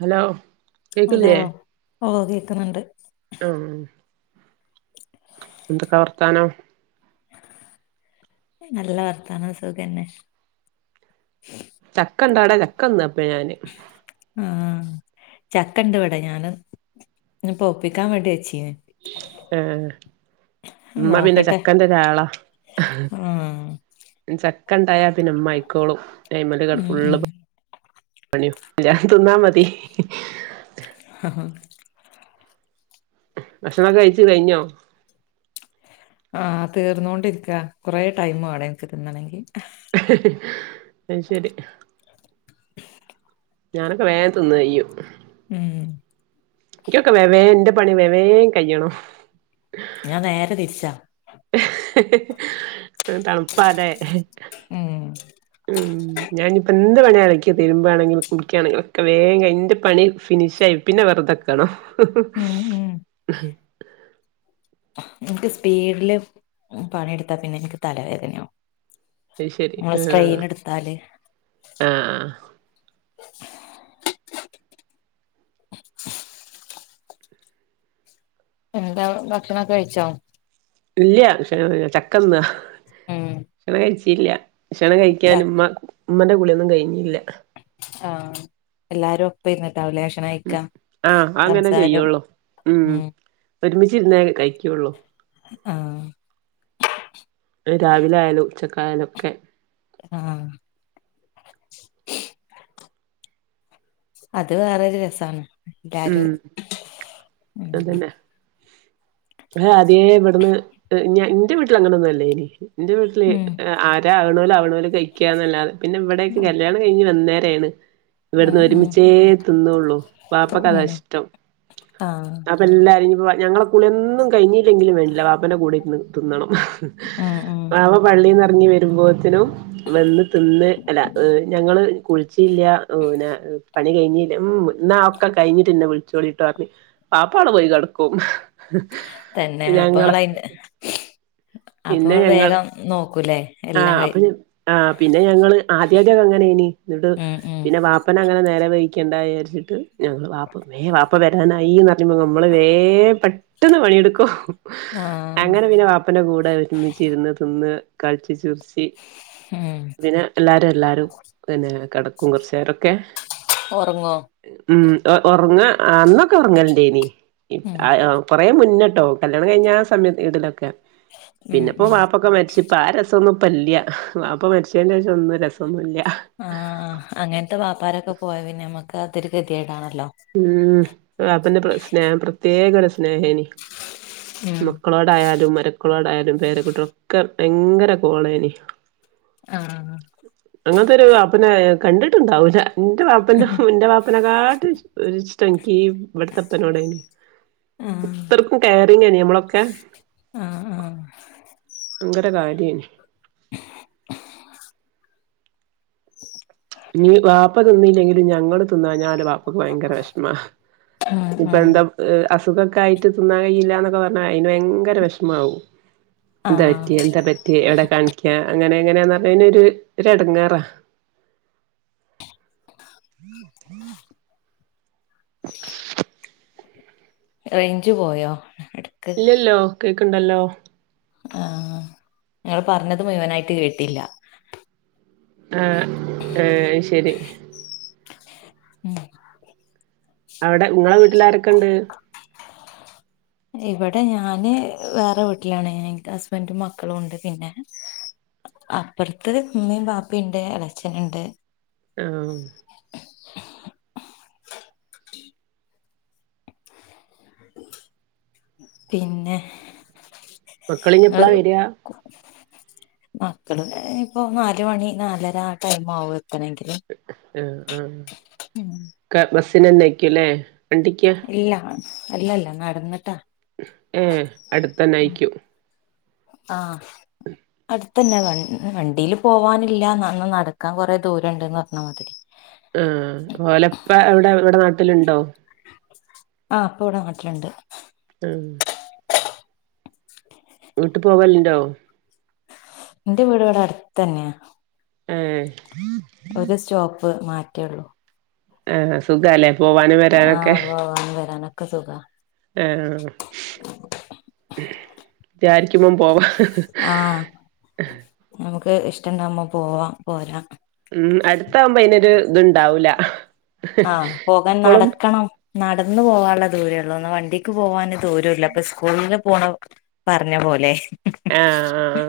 Hello hello കേക്കില്ലേ ഓഹ് കേക്ക്ണണ്ട്. ആഹ് എന്തൊക്കെ വർത്താനം. നല്ല വർത്താനം സുഖന്നെ. ചക്കണ്ടോ ആടെ ചക്കന്നാ ഇപ്പോ ഞാന്. ആഹ് ചക്ക ഇണ്ട് ഇവിടെ, ഞാന് പൊഴുപ്പിക്കാൻ വേണ്ടി വച്ചീന്. ആഹ് ഉമ്മ പിന്നെ നോക്കട്ടെ ചക്കന്റ ഒരാളാ. ആഹ് ചക്ക ണ്ടായ പിന്നെ ഉമ്മ ആയിക്കോളും അയ്മല് കടന്ന് ഉം ഫുള്ള് ഉം പണിം ഞാൻ തിന്നാ മതി. ഹ ഹ ഹാ ഭക്ഷണോകെ കഴിച്ചു കഴിഞ്ഞോ ആഹ് തീർന്നോണ്ടിരിയ്ക്കാ കൊറെേ ടൈമാണം ഇൻക്ക് തിന്നണെങ്കി അയ് ശരി ഞാനൊക്കെ വേഗം തിന്ന് കഴിയും ഉം ക്ക്യോക്കെ വെവേ എന്റെ പണി വെവേൻ കഴിയണ ഞാൻ നേരെ തിരിച്ചാ തണുപ്പാ ല്ലേ ഉം ഉം ഞാനിപ്പോ എന്ത് പണി അലക്കി തിരുമ്പാണെങ്കിലും കുളിക്ക്യാണെങ്കിലും ഒക്കെ വേഗ ന്റെ പണി ഫിനിഷ് ആയി പിന്നെ വെറുതെക്കണോ ഉം ഉം നിക്ക് സ്പീഡില് ഉം പണിയെടുത്താ പിന്നെ എനിക്ക് തലവേദനയാ അത് ശരി നമ്മള് സ്ട്രെയിനെടുത്താല് ആഹ് ആഹ് [inaudible] എന്താ ഭക്ഷണക്കെഴിച്ചോ ഇല്ല്യ പക്ഷെ ചക്കന്നാ ഉം ഷണഴിച്ചില്ല ക്ഷണം കഴിക്കാൻ ച ഉമ്മ ഉമ്മന്റെ കുള്യോന്നും കഴിഞ്ഞില്ല ആഹ് എല്ലാരും ഒപ്പര്ന്ന് രാവിലെ ഉം ഷണയ്ക്കാ ആഹ് അങ്ങനെ സംസാരം ചെയ്യുള്ളൂ ഉം ഒരുമിച്ചിരുന്നേ കയിക്കുള്ളൂ ആഹ് രാവിലെ ആയാലും ഉച്ചക്കായാലും ഒക്കെ അഹ് ആഹ് അത് വേറൊരു രസാണ് ഉം എല്ലാരും ഉം ഞാ ആദ്യേ ഇവട്ന്ന് എഹ് ന്റെ വീട്ടില് അങ്ങനൊന്നും അല്ലേനി ഇന്റെ വീട്ടില് ഉം ആഹ് ആരാ ആവ്ണോല് ആവ്ണോല് കഴിക്കാന്നല്ലാതെ പിന്നെ ഇവിടേക്ക്‌ കല്യാണം കഴിഞ്ഞ് വന്നേരാണ് ഉം ഇവിടുന്ന് ഉം ഒരുമിച്ചേ തിന്നോള്ളൂ ഉം ക്കതാഷ്ടം ആഹ് അപ്പ എല്ലാര് ഞ്ഞിപ്പ ഞങ്ങളെ കുളിയൊന്നും കഴിഞ് ങ്കിലും വേണ്ടില്ല വാപ്പന്റെ കൂടിരുന്ന് തിന്നണംഹ്ഹ് ഉം ഉം വാപ പള്ളീന്നെറങ്ങി വരുമ്പം തിനു വെന്ന് തിന്ന് അല്ല ഏഹ് ഞങ്ങള് കുളിച്ചില്ല്യ ഉ ന്നെ ഇത് കഴിഞ്ഞിന ഉം ന്നാ ഒക്ക കഴിഞ്ഞിട്ടെന്നെ വിളിച്ചോളി ട്ടോറഞ്ഞ് വാപ്പാടെ പോയി കെടക്കും തന്നെ അപ്പൊ ഞങ്ങള് ഇങ്ങള് അയിന്റെ അപ്പൊ പിന്നെ ഇങ്ങള് ഞങ്ങള് വേഗം നോക്കൂലേ എല്ലാം ആഹ് കഴി അപ്പ ഞങ് ആഹ് പിന്നെ ഞങ്ങള് ആദ്യദ്യതങ്ങനെയിനി ന്നിട്ട് ഉം ഉം പിന്നെ വാപ്പനെ അങ്ങനെ നേരെ വേയിക്കേണ്ട വിചാരിച്ചിട്ട് ഞങ്ങള് വാപ്പ അപ്പ വരാനായിന്നറയ്മ്പോ ഞമ്മള് വേ പെട്ടെന്ന് പണിയെടുക്കോഹ് ആഹ് അങ്ങനെ പിന്നെ വാപ് അപ്പന കൂടെ ഒരുമിച്ചിരുന്ന് തിന്ന് കളിച്ച് ചിരിച്ചു പിൻ ഉം പിന്നെ എല്ലാരും എല്ലാരും പിന്നെ കെടക്കും കൊറച്ചേരൊക്കെ ഒറങ്ങോ ഉം ഒറങ്ങ് അന്നൊക്കെ ഒറങ്ങലൊണ്ടേനി ഉം കുറേ മുന്നേട്ടോ കല്യാണം കഴിഞ്ഞാ സമയ ഇടലൊക്കെ ഉം പിന്നിപ്പോ ഉം വാപ്പൊക്കെ മരിച്ചിപ്പ ആ രസൊന്നും ഇപ്പല്യ വാപ്പ മരിച്ചേന്റെ ശേഷം ഒന്നും രസൊന്നില്യ ആഹ് അങ്ങനത്തെ വാപ്പാരൊക്കെ പോയ പിന്നമ്മക്ക് അതൊരു ഗതിയേടാണല്ലോ ഉം വാപ്പേന്ന പെ സ്നേഹം പ്രത്യേകൊരു സ്നേഹേനി [inaudible] മക്കളോടായാലും മരക്കളോടായാലും പേരകുട്ടികളൊക്കെ ഭയങ്കര കോളേനി ആഹ് അങ്ങനത്തെരു വാപ്പനെ കണ്ടിട്ടുണ്ടാവൂല ഇന്റെ വാപ്പന്റെഹ് ഇന്റെ പാപ്പനെക്കാട്ടും ഒരിഷ്ടം ഇങ്കീ ഇവിടത്തപ്പനോടേനി ആഹ് [unintelligible] അമ്മളൊക്കെ ആഹ് ആഹ് ഭങ്കര കാര്യേനി ഉ നീ വാപ്പ തിന്നില്ലെങ്കിലും ഞങ്ങള് തിന്നാഞാല് വാ പ്പക്ക് ഭയങ്കര വെഷ്മ ഉം ഇപ്പൊ ഉം എന്ത തുകൊക്കായിട്ട് തിന്നാ കയില്ലാന്നക്കെ പറഞ്ഞാ അയ്ന് ഭയങ്കര വെഷമാവും എന്താ ആഹ് പറ്റി എന്താ പറ്റ റ്റി എവ്ടെ കാണിക്കാ അങ്ങനെങ്ങനാന്നറഞ്ഞയ്നൊരു ഒരെടങ്ങാറാ [inaudible] [unintelligible] [inaudible] റേഞ്ച് പോയോ ഇല്ലല്ലോ കേക്ക്ണ്ടല്ലോ? ആ ങ്ങള് പറഞ്ഞത് മുയുവനായിട്ട് കേട്ടില്ല ആഹ് ഏഹ് ശരി ഉം അവിടെ ങ്ങളെ വീട്ടിലാരൊക്കെണ്ട് ഇവിടെ ഞാന് വേറെ വീട്ടിലാണ് എനിക്ക് ഹസ്ബൻറും മക്കളും ഉണ്ട് പിന്നെ അപ്പറത്ത് ഉമ്മേം വാപ്പേണ്ട് എളേച്ചന്ണ്ട് ആഹ് പിന്നെഹ് മക്കളിഞെപ്പളാ വരാ മക്കള് ദേ ഇപ്പോ നാല് മണി നാലര ആ ടൈമാവും എത്തണേങ്കില് ആഹ് ആഹ് ക്ക ബസ്നന്നായ്ക്കൂല്ലേ വണ്ടിക്ക. ഇല്ല അല്ലല്ല നടന്നിട്ടാ ഉം അടുത്തന്നായ്ക്കൂ ആഹ് അടുത്തന്നെ വ വണ്ടിൽ പോവാനില്ല അന്ന നടക്കാൻ കൊറെ ദൂര ഉണ്ട്ന്ന് പറഞ്ഞ മാതിരി ആ ഓലപ്പ എവിടെ ഇവിടെ നാട്ടിലുണ്ടോ ആഹ ഇപ ഇവിടൊ നട്ടിലുണ്ട് ഉം വിട്ട് പോവലുണ്ടോ ഇന്റെ വീട് ഇവടെ അടുത്ത് തന്നെയാ ആഹ് ഒരു സ്റ്റോപ്പ് മാറ്റുള്ളൂ ആഹ് സുഖല്ലേ പോവാനും വരാനൊക്കെ പോവന്ന് വരാന് ക്കെ സുഖ ഏ ആ വിചാരിക്കുമ്പോ പോവാ ആഹ നമക്ക് ഇഷ്ടണ്ടവുപോ പോവാ പോരാ ഉം അടുത്താവുമ്പോ അയിനൊരു ഇതുണ്ടാവുല ഇപ്പോളും നടന്ന് പോവാനുള്ള ദൂരള്ളൂ ഒന്ന് വണ്ടിക്ക് പോവാന് ദൂരുല്ല അപ്പൊ സ്കൂളില് പോണ പറഞ്ഞ പോലെ ആഹ ആ ആ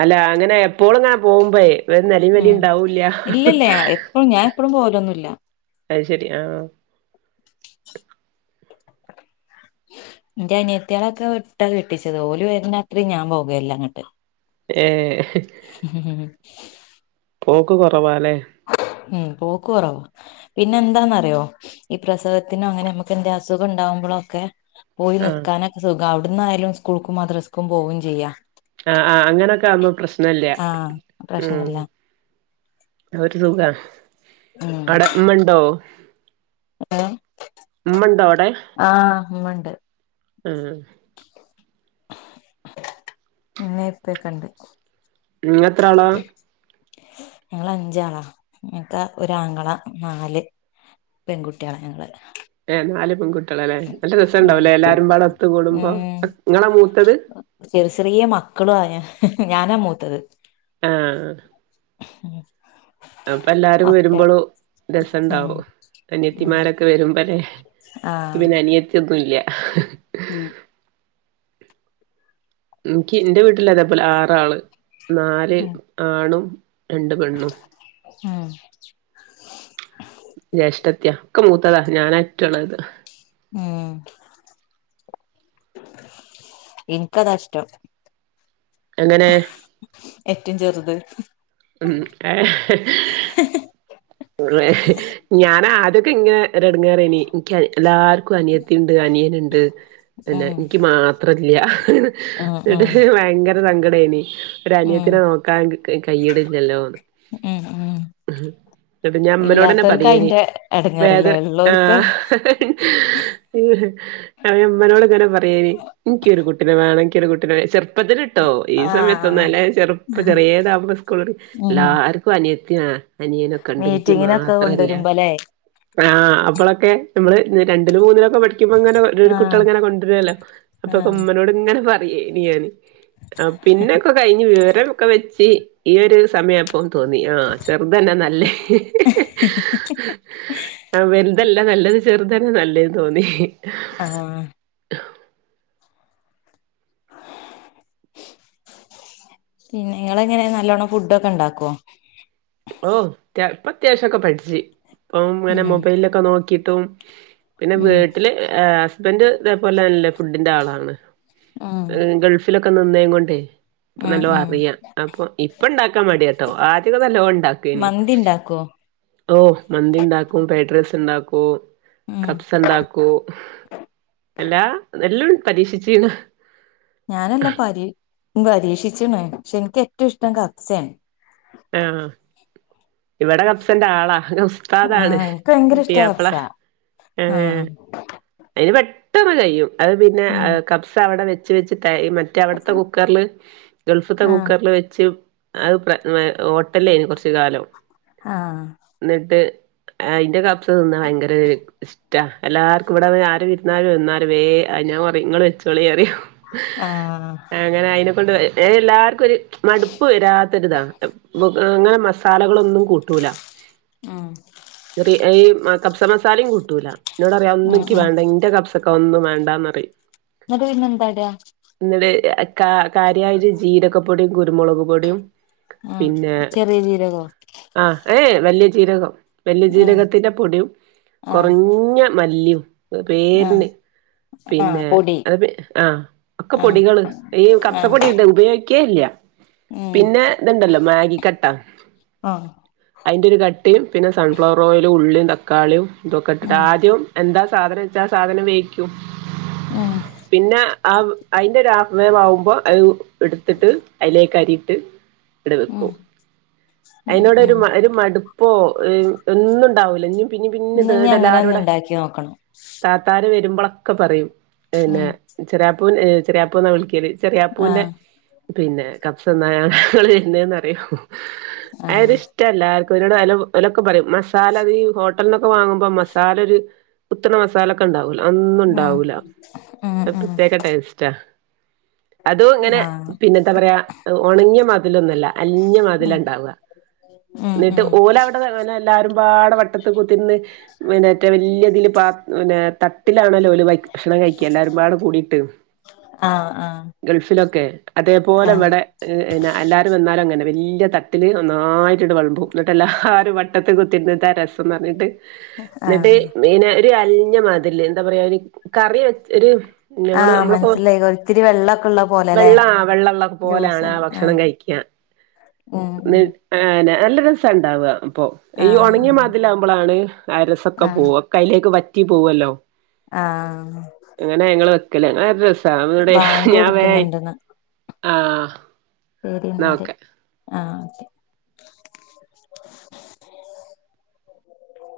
അല്ല അങ്ങനെ എപ്പോളും ഇങ്ങനെ പോവുമ്പേ പ്പ ഒരു നെലിം വെലിം ഉം ഉണ്ടാവൂല്ല ഇല്ലല്ല എപ്പഴും ഞാൻ എപ്പഴും പോവലൊന്നുല്ല അഹ് ശരി ആഹ് [inaudible] ന്റെ അനിയത്തിയാളൊക്കെ വിട്ടാ കെട്ടിച്ചത് ഓലി വര്ണ അത്രിയും ഞാൻ പോകലൃ അങ്ങോട്ട് ഏഹോ ഉം ഉം പോക്ക് കുറവാലേ മ്മ് പോക്ക് ക്കൊറവ പിന്നെന്താന്നറിയോ ഈ പ്രസവത്തിനും ങ്ങനെ നമുക്കെന്തെ അസുഖം ഉണ്ടാകുമ്പോളോക്കെ പോയി ആഹ് നിക്കാനൊക്കെ സുഖ അവിടുന്നായാലും സ്കൂൾക്കും മദ്രസ്സക്കും പോവേം ചെയ്യാം ആ ആ അങ്ങനൊക്കെ ആവുമ്പോ പ്രശ്നല്ല ആഹ് മ്മ് പ്രശ്നല്ല ഒരു സുഖ അവിടമ്മണ്ടോ ആ ഇമ്മണ്ടോവിടെ ആ ഉമ്മണ്ട് മ് ഇമ്മേ ഇപ്പകണ്ട് നിങ്ങത്രാള ഞങ്ങള് അഞ്ചാളാ മൂത്ത ഒരാങ്ങള നാല് പെൺകുട്ട്യോളാ നങ്ങള് ഏ് നാല് പെക്കുട്ടിള്ള ല്ലേ നല്ല ഉം രസണ്ടാവുല്ലേ എല്ലാരും പാട ഒത്തു കൂടുമ്പോ ഇങ്ങളാ മൂത്തത് ചെറി ചെറിയ മക്കളും ആയാ ഹെ ഹെ ഞാനാ മൂത്തത് [inaudible] ആഹ് അപ്പല്ലാരും ഒക്കെ വരുമ്പളും ഉം രസണ്ടാവും ഉം അനയത്തിമാരൊക്കെ വരുമ്പല്ലെ ആഹ് അനിയത്തിന്നുല്ല മ്മ് നിക്ക് എന്റെ വീട്ടില് അതേപോലെ ആറാള് നാല് ഉം ആണും രണ്ട് പെണ്ണും ആഹ് ജ്യേഷ്ഠത്യ ക്കെ മൂത്തതാ ഞാനാറ്റൊ ളേത് ഉം [inaudible] ഇൻക്കതാഷ്ടം എങ്ങനെ ഏറ്റം ചെറുത് [unintelligible] [inaudible] ഞാന ആദ്യക്കങ്ങനെ ഒര് എടങ്ങേരിനി എനി എല്ലാർക്കും അനിയത്തി ണ്ട് അനിയനിണ്ട് പിന്നെ ഉം നിക്ക് മാ ത്രല്യാ ഉം ട്ട് ഉം ഭയങ്കര സങ്കടേനി ഒരു ഉം അനിയത്തീനെ നോക്കാൻ കൈയിനിലലോന്ന് ഉം ഉം ന്നിട്ട് ഞ ഇമ്മനോട്ന്നെ ഇല്ലാത്തോൽക്ക് പറയെനി അയിന്റെ വേദ എടങ്ങേറില്ലേ ആ [inaudible] ഇള്ളോൽക്ക് അഇമ് മ്മനോട് ഇങ്ങനെ പറയന് എനിക്കൊരു കുട്ടിനെ വേണം എനിക്കൊരു കുട്ടി ചെറുപ്പത്തിലിട്ടോ ഈ ആഹ് സമയത്തൊന്നല്ല ചെറുപ്പം ചെറിയതാകുമ്പോ സ്കൂൾ ഉം എല്ലാർക് ക്കും അനിയത്തി അനിയനൊക്കെ ഇണ്ട് നിക്ക് മീറ്റിങ്ങിനൊക്കെ മാത്രല്ല കൊണ്ടുവരുമ്പോല്ലേ ആ അപ്പളൊക്കെ നമ്മള് രണ്ടിലും മൂന്നിലൊക്കെ ഠി ക്കുമ്പോ അങ്ങെ ആഹ് കുട്ടികൾ ഇങ്ങനെ കൊണ്ടുവരല്ലോ ആഹ് അപ്പൊമ്മനോട് ഇങ്ങനെ പറയേന് ഞൻ ആഹ് പിന്നൊക്കെ കഴിഞ്ഞ് വിവരോ ക്കെ വെച്ച് ഈ ഒരു സമയ പ്പം തോന്നി ആഹ് ചെറുതന്നെ നല്ലേ ആഹ് വലുതല്ല നല്ലത് ചെറുതന്നെ നല്ലേന്ന് തോന്നി ആഹ് [inaudible] പിന്നെ നിങ്ങളെങ്ങനെ നല്ലോണം ഫുഡക്കൊ ണ്ടാക്കുവോ ഓഹ് പ്പൊ അത്യാവശ്യക്കെ പഠിച്ഇപ്പം ഇങ്ങനെ ഉം മൊബൈലിലൊക്കെ നോക്കിട്ടും പിന്നെ ഉം വീട്ടില് ഹസ്ബന്റ് ഇതേപോലെല്ലേ ഫുഡിന്റെ ആളാണ് ഉം ഗൾഫ് ലോക്കെ നിന്നേ കൊണ്ടേ ഉം നല്ലോ ഉം അറിയാം അപ്പൊ ഇപ്പ ണ്ടാക്കാൻ മടിയ ട്ടോ ആദ്യ [unintelligible] മന്തി ഇണ്ടാക്കോ ഓഹ് മന്തി ഉണ്ടാക്കും പേഡ്രൈസ് ണ്ടാക്കും ഉം കപ്സ ണ്ടാക്കൂ എല്ലാ എല്ലാം പരീക്ഷിച്ചീണ് ഞാനെല്ലാം പരീ പരീക്ഷിച്ചിണ് പക്ഷെ എനിക്ക് ഏറ്റവും ഇഷ്ട കാഫ്സെണ് ആഹ് ഇവിടെ കബ്സന്റെ ആളാ സ്ഥാതാണ് ആഹ് എനിക്ക് ഭയങ്കര ഇഷ്ടാ പുതിയാപ്ല കബ്സ ആഹ് ഏഹ് അതിന് പെട്ടെന്ന് കഴിയും അത് പിന്നെ ഉം കബ്സ് അവിടെ വെച്ച് വെച്ച് ത മറ്റേ അവിടുത്തെ കുക്കറില് ഗൾഫ്ത്തെ ആഹ് കുക്കറില് വെച്ച് അത് ഹോട്ടലിൽ ആയിരുന്നു കുറച്ച് കാലം ആഹ് എന്നിട്ട് അയ്ന്റെ കബ്സ തിന്ന്ണത് ഭയങ്കര ഇഷ്ടാ എല്ലാർക്കും ഇവിടെ ആരും ഇരുന്നാലും വന്ന വേ ഞാൻ പറയും ഇങ്ങള് വെച്ചോളി പറിം ആഹ് അങ്ങനെ അയിനെ കൊണ്ട് ഏ എല്ലാർക്കും ഒരു മടുപ്പ് വരാത്തരുതാണ് അങ്ങനെ മസാലകളൊന്നും കൂട്ടൂല ആഹ് ചെറിയ ഈ കബ്സ മസാലിം കൂട്ടൂല എന്നോട് പറിം അത് ഒന്നും ആഹ് ആഹ് ന്റെ കബ്സൊക്കെ അത് ഒന്നും വേണ്ടാന്നറിം എന്നിട്ട് പിന്നെ എന്താട എന്നിട്ട് കാര്യയിട്ട് ജീരകപ്പൊടിയും കുരുമുളക് പൊടിയും പിന്നെ ആഹ് ചെറിയ ജീരകോ ആഹ് ഏയ് വല്യ ജീരകം. വല്യ ആഹ് ജീരകത്തിന്റെ പൊടിയും ആഹ് കൊറഞ്ഞ മല്ലിം ആഹ് പേര്ന് ആഹ് പിന്നെ പൊടി അ ആ ഒക്കെ ആഹ് പൊടികള് ഈ കബ്സ ആഹ് പൊടിണ്ട് ഉപയോ ക്കേല്ല. ഉം പിന്നെ ഇത്ണ്ടല്ലോ മാഗി കട്ട ആഹ് അയ്ന്റെരു കട്ടിം പിന്നെ സൺഫ്ലവർ ഓയിലും ഉളളിം തക്കാളിയും ഇതൊക്കെ ഇട്ടിട്ട് ഉം ആദ്യം എന്താ സാധനം വെച്ചാ ആ സാധനം വേക്കും ഉം പിന്നെ ആ അയ്ന്റെ ഒരു ആഫ് വേവ് ആവുമ്പോ അത് ഇട്ത്തിട്ട് അയ്ലേക്ക് അരിയിട്ട് ങ്ങട് വെക്കും. ! ! ! ! ! ! ! ! ! ! അയ്നോട് ഒരു ഒരു മടുപ്പോ ഒന്നുംണ്ടാവൂല. ഇനിം പിന്നെ പിന്നെ തേടല്ലാരോടെ ക്കി നോക്കണം താത്താര് വര്മ്പളൊക്കെ പറിം. പിന്നെ ഉം ചെറിയാപ്പൂന് ചെറിയാപ്പൂ ന്നാ വിളിക്കല് ചെറിയാപ്പൂന്റെ ആഹ് പിന്നെ കബ്സ തിന്നാനാണ് ഞങ്ങള് വര്ന്നന്ന് പറിം അത് ആഹ് ഒരു ഇഷ്ടല്ലാർക്കും ഓലൊക്കെ പറയും മസാല അത് ഈ ഹോട്ടൽന്നൊക്കെ വാങ്ങുമ്പോ മസാല ഒരു കുത്തണ മസാല ക്കൊണ്ടാവൂലോ. ഒന്നും ഉം ഉണ്ടാവൂല ഉം ഒരു ഉം പ്രത്യേക ടേസ്റ്റാ. അതും ഇങ്ങനെ ആഹ് പിന്നെന്താ പറയാ ഒണങ്ങിയ മതില ഒന്നുല്ല അൽഞ്ഞ മതില ഉം ണ്ടാവ ഉം ന്നിട്ട് ഉം ഓല എല്ലാരുംപാടെ വട്ടത്ത് കുത്തിരുന്ന് പിന്നെ മറ്റേ വല്യ ഇതില് പിന്നെ തട്ടിലാണല്ലോ ഓല് ഭക്ഷണം കഴിക്ക എല്ലാരുംപാടെ കൂടിട്ട് ആഹ് ആഹ് ഗൾഫിലൊക്കെ അതേപോലെ ആഹ് ഇവടെ എല്ലാരും വന്നാലും അങ്ങനെന്നെ വല്ല്യ തട്ടില് ഒന്നായി ട്ട്ട് വൾമ്പും. ന്നിട്ട് എല്ലാരും വട്ടത്തി കുത്തിര്ന്ന് ഇതാ രസം ന്നർഞ്ഞിട്ട് ന്നിട്ട് ആഹ് മെയിന ഒരു അൽഞ്ഞ മതില് എന്താ പറയാ കറി വെ ഒരു ഞങ്ങള് ആഹ് നമ്മള്പ്പോ മനസ്സിലായി ഒത്തിരി വെള്ളൊക്കെ ഉള്ള പോലെല്ലേ വെള്ള ആ വെള്ളള്ള പോലാണ് ആ ലൂസായി ആഹ് ഭക്ഷണം കഴിക്കാ ഉം ഉം ഏ നല്ല രസം ണ്ടാവ അപ്പൊ ഈ ഒണങ്ങിയ ആഹ് മതിലാവുമ്പോളാണ് ആ രസൊക്കെ പോവ ആഹ് കയ്യിലേക്ക് വറ്റി പോവല്ലോ ആഹ് അങ്ങനെ ഞങ്ങള് വെക്കല് അങ്ങനെ ഒരു രസ സാ ബാങ്ക് ഞാൻ വേ കൊടുക്കുന്നുണ്ട്ന്ന് ആഹ് ശരി ന്നാ എന്നാല് ഒക്കെ ആഹ് ഓക്കെ.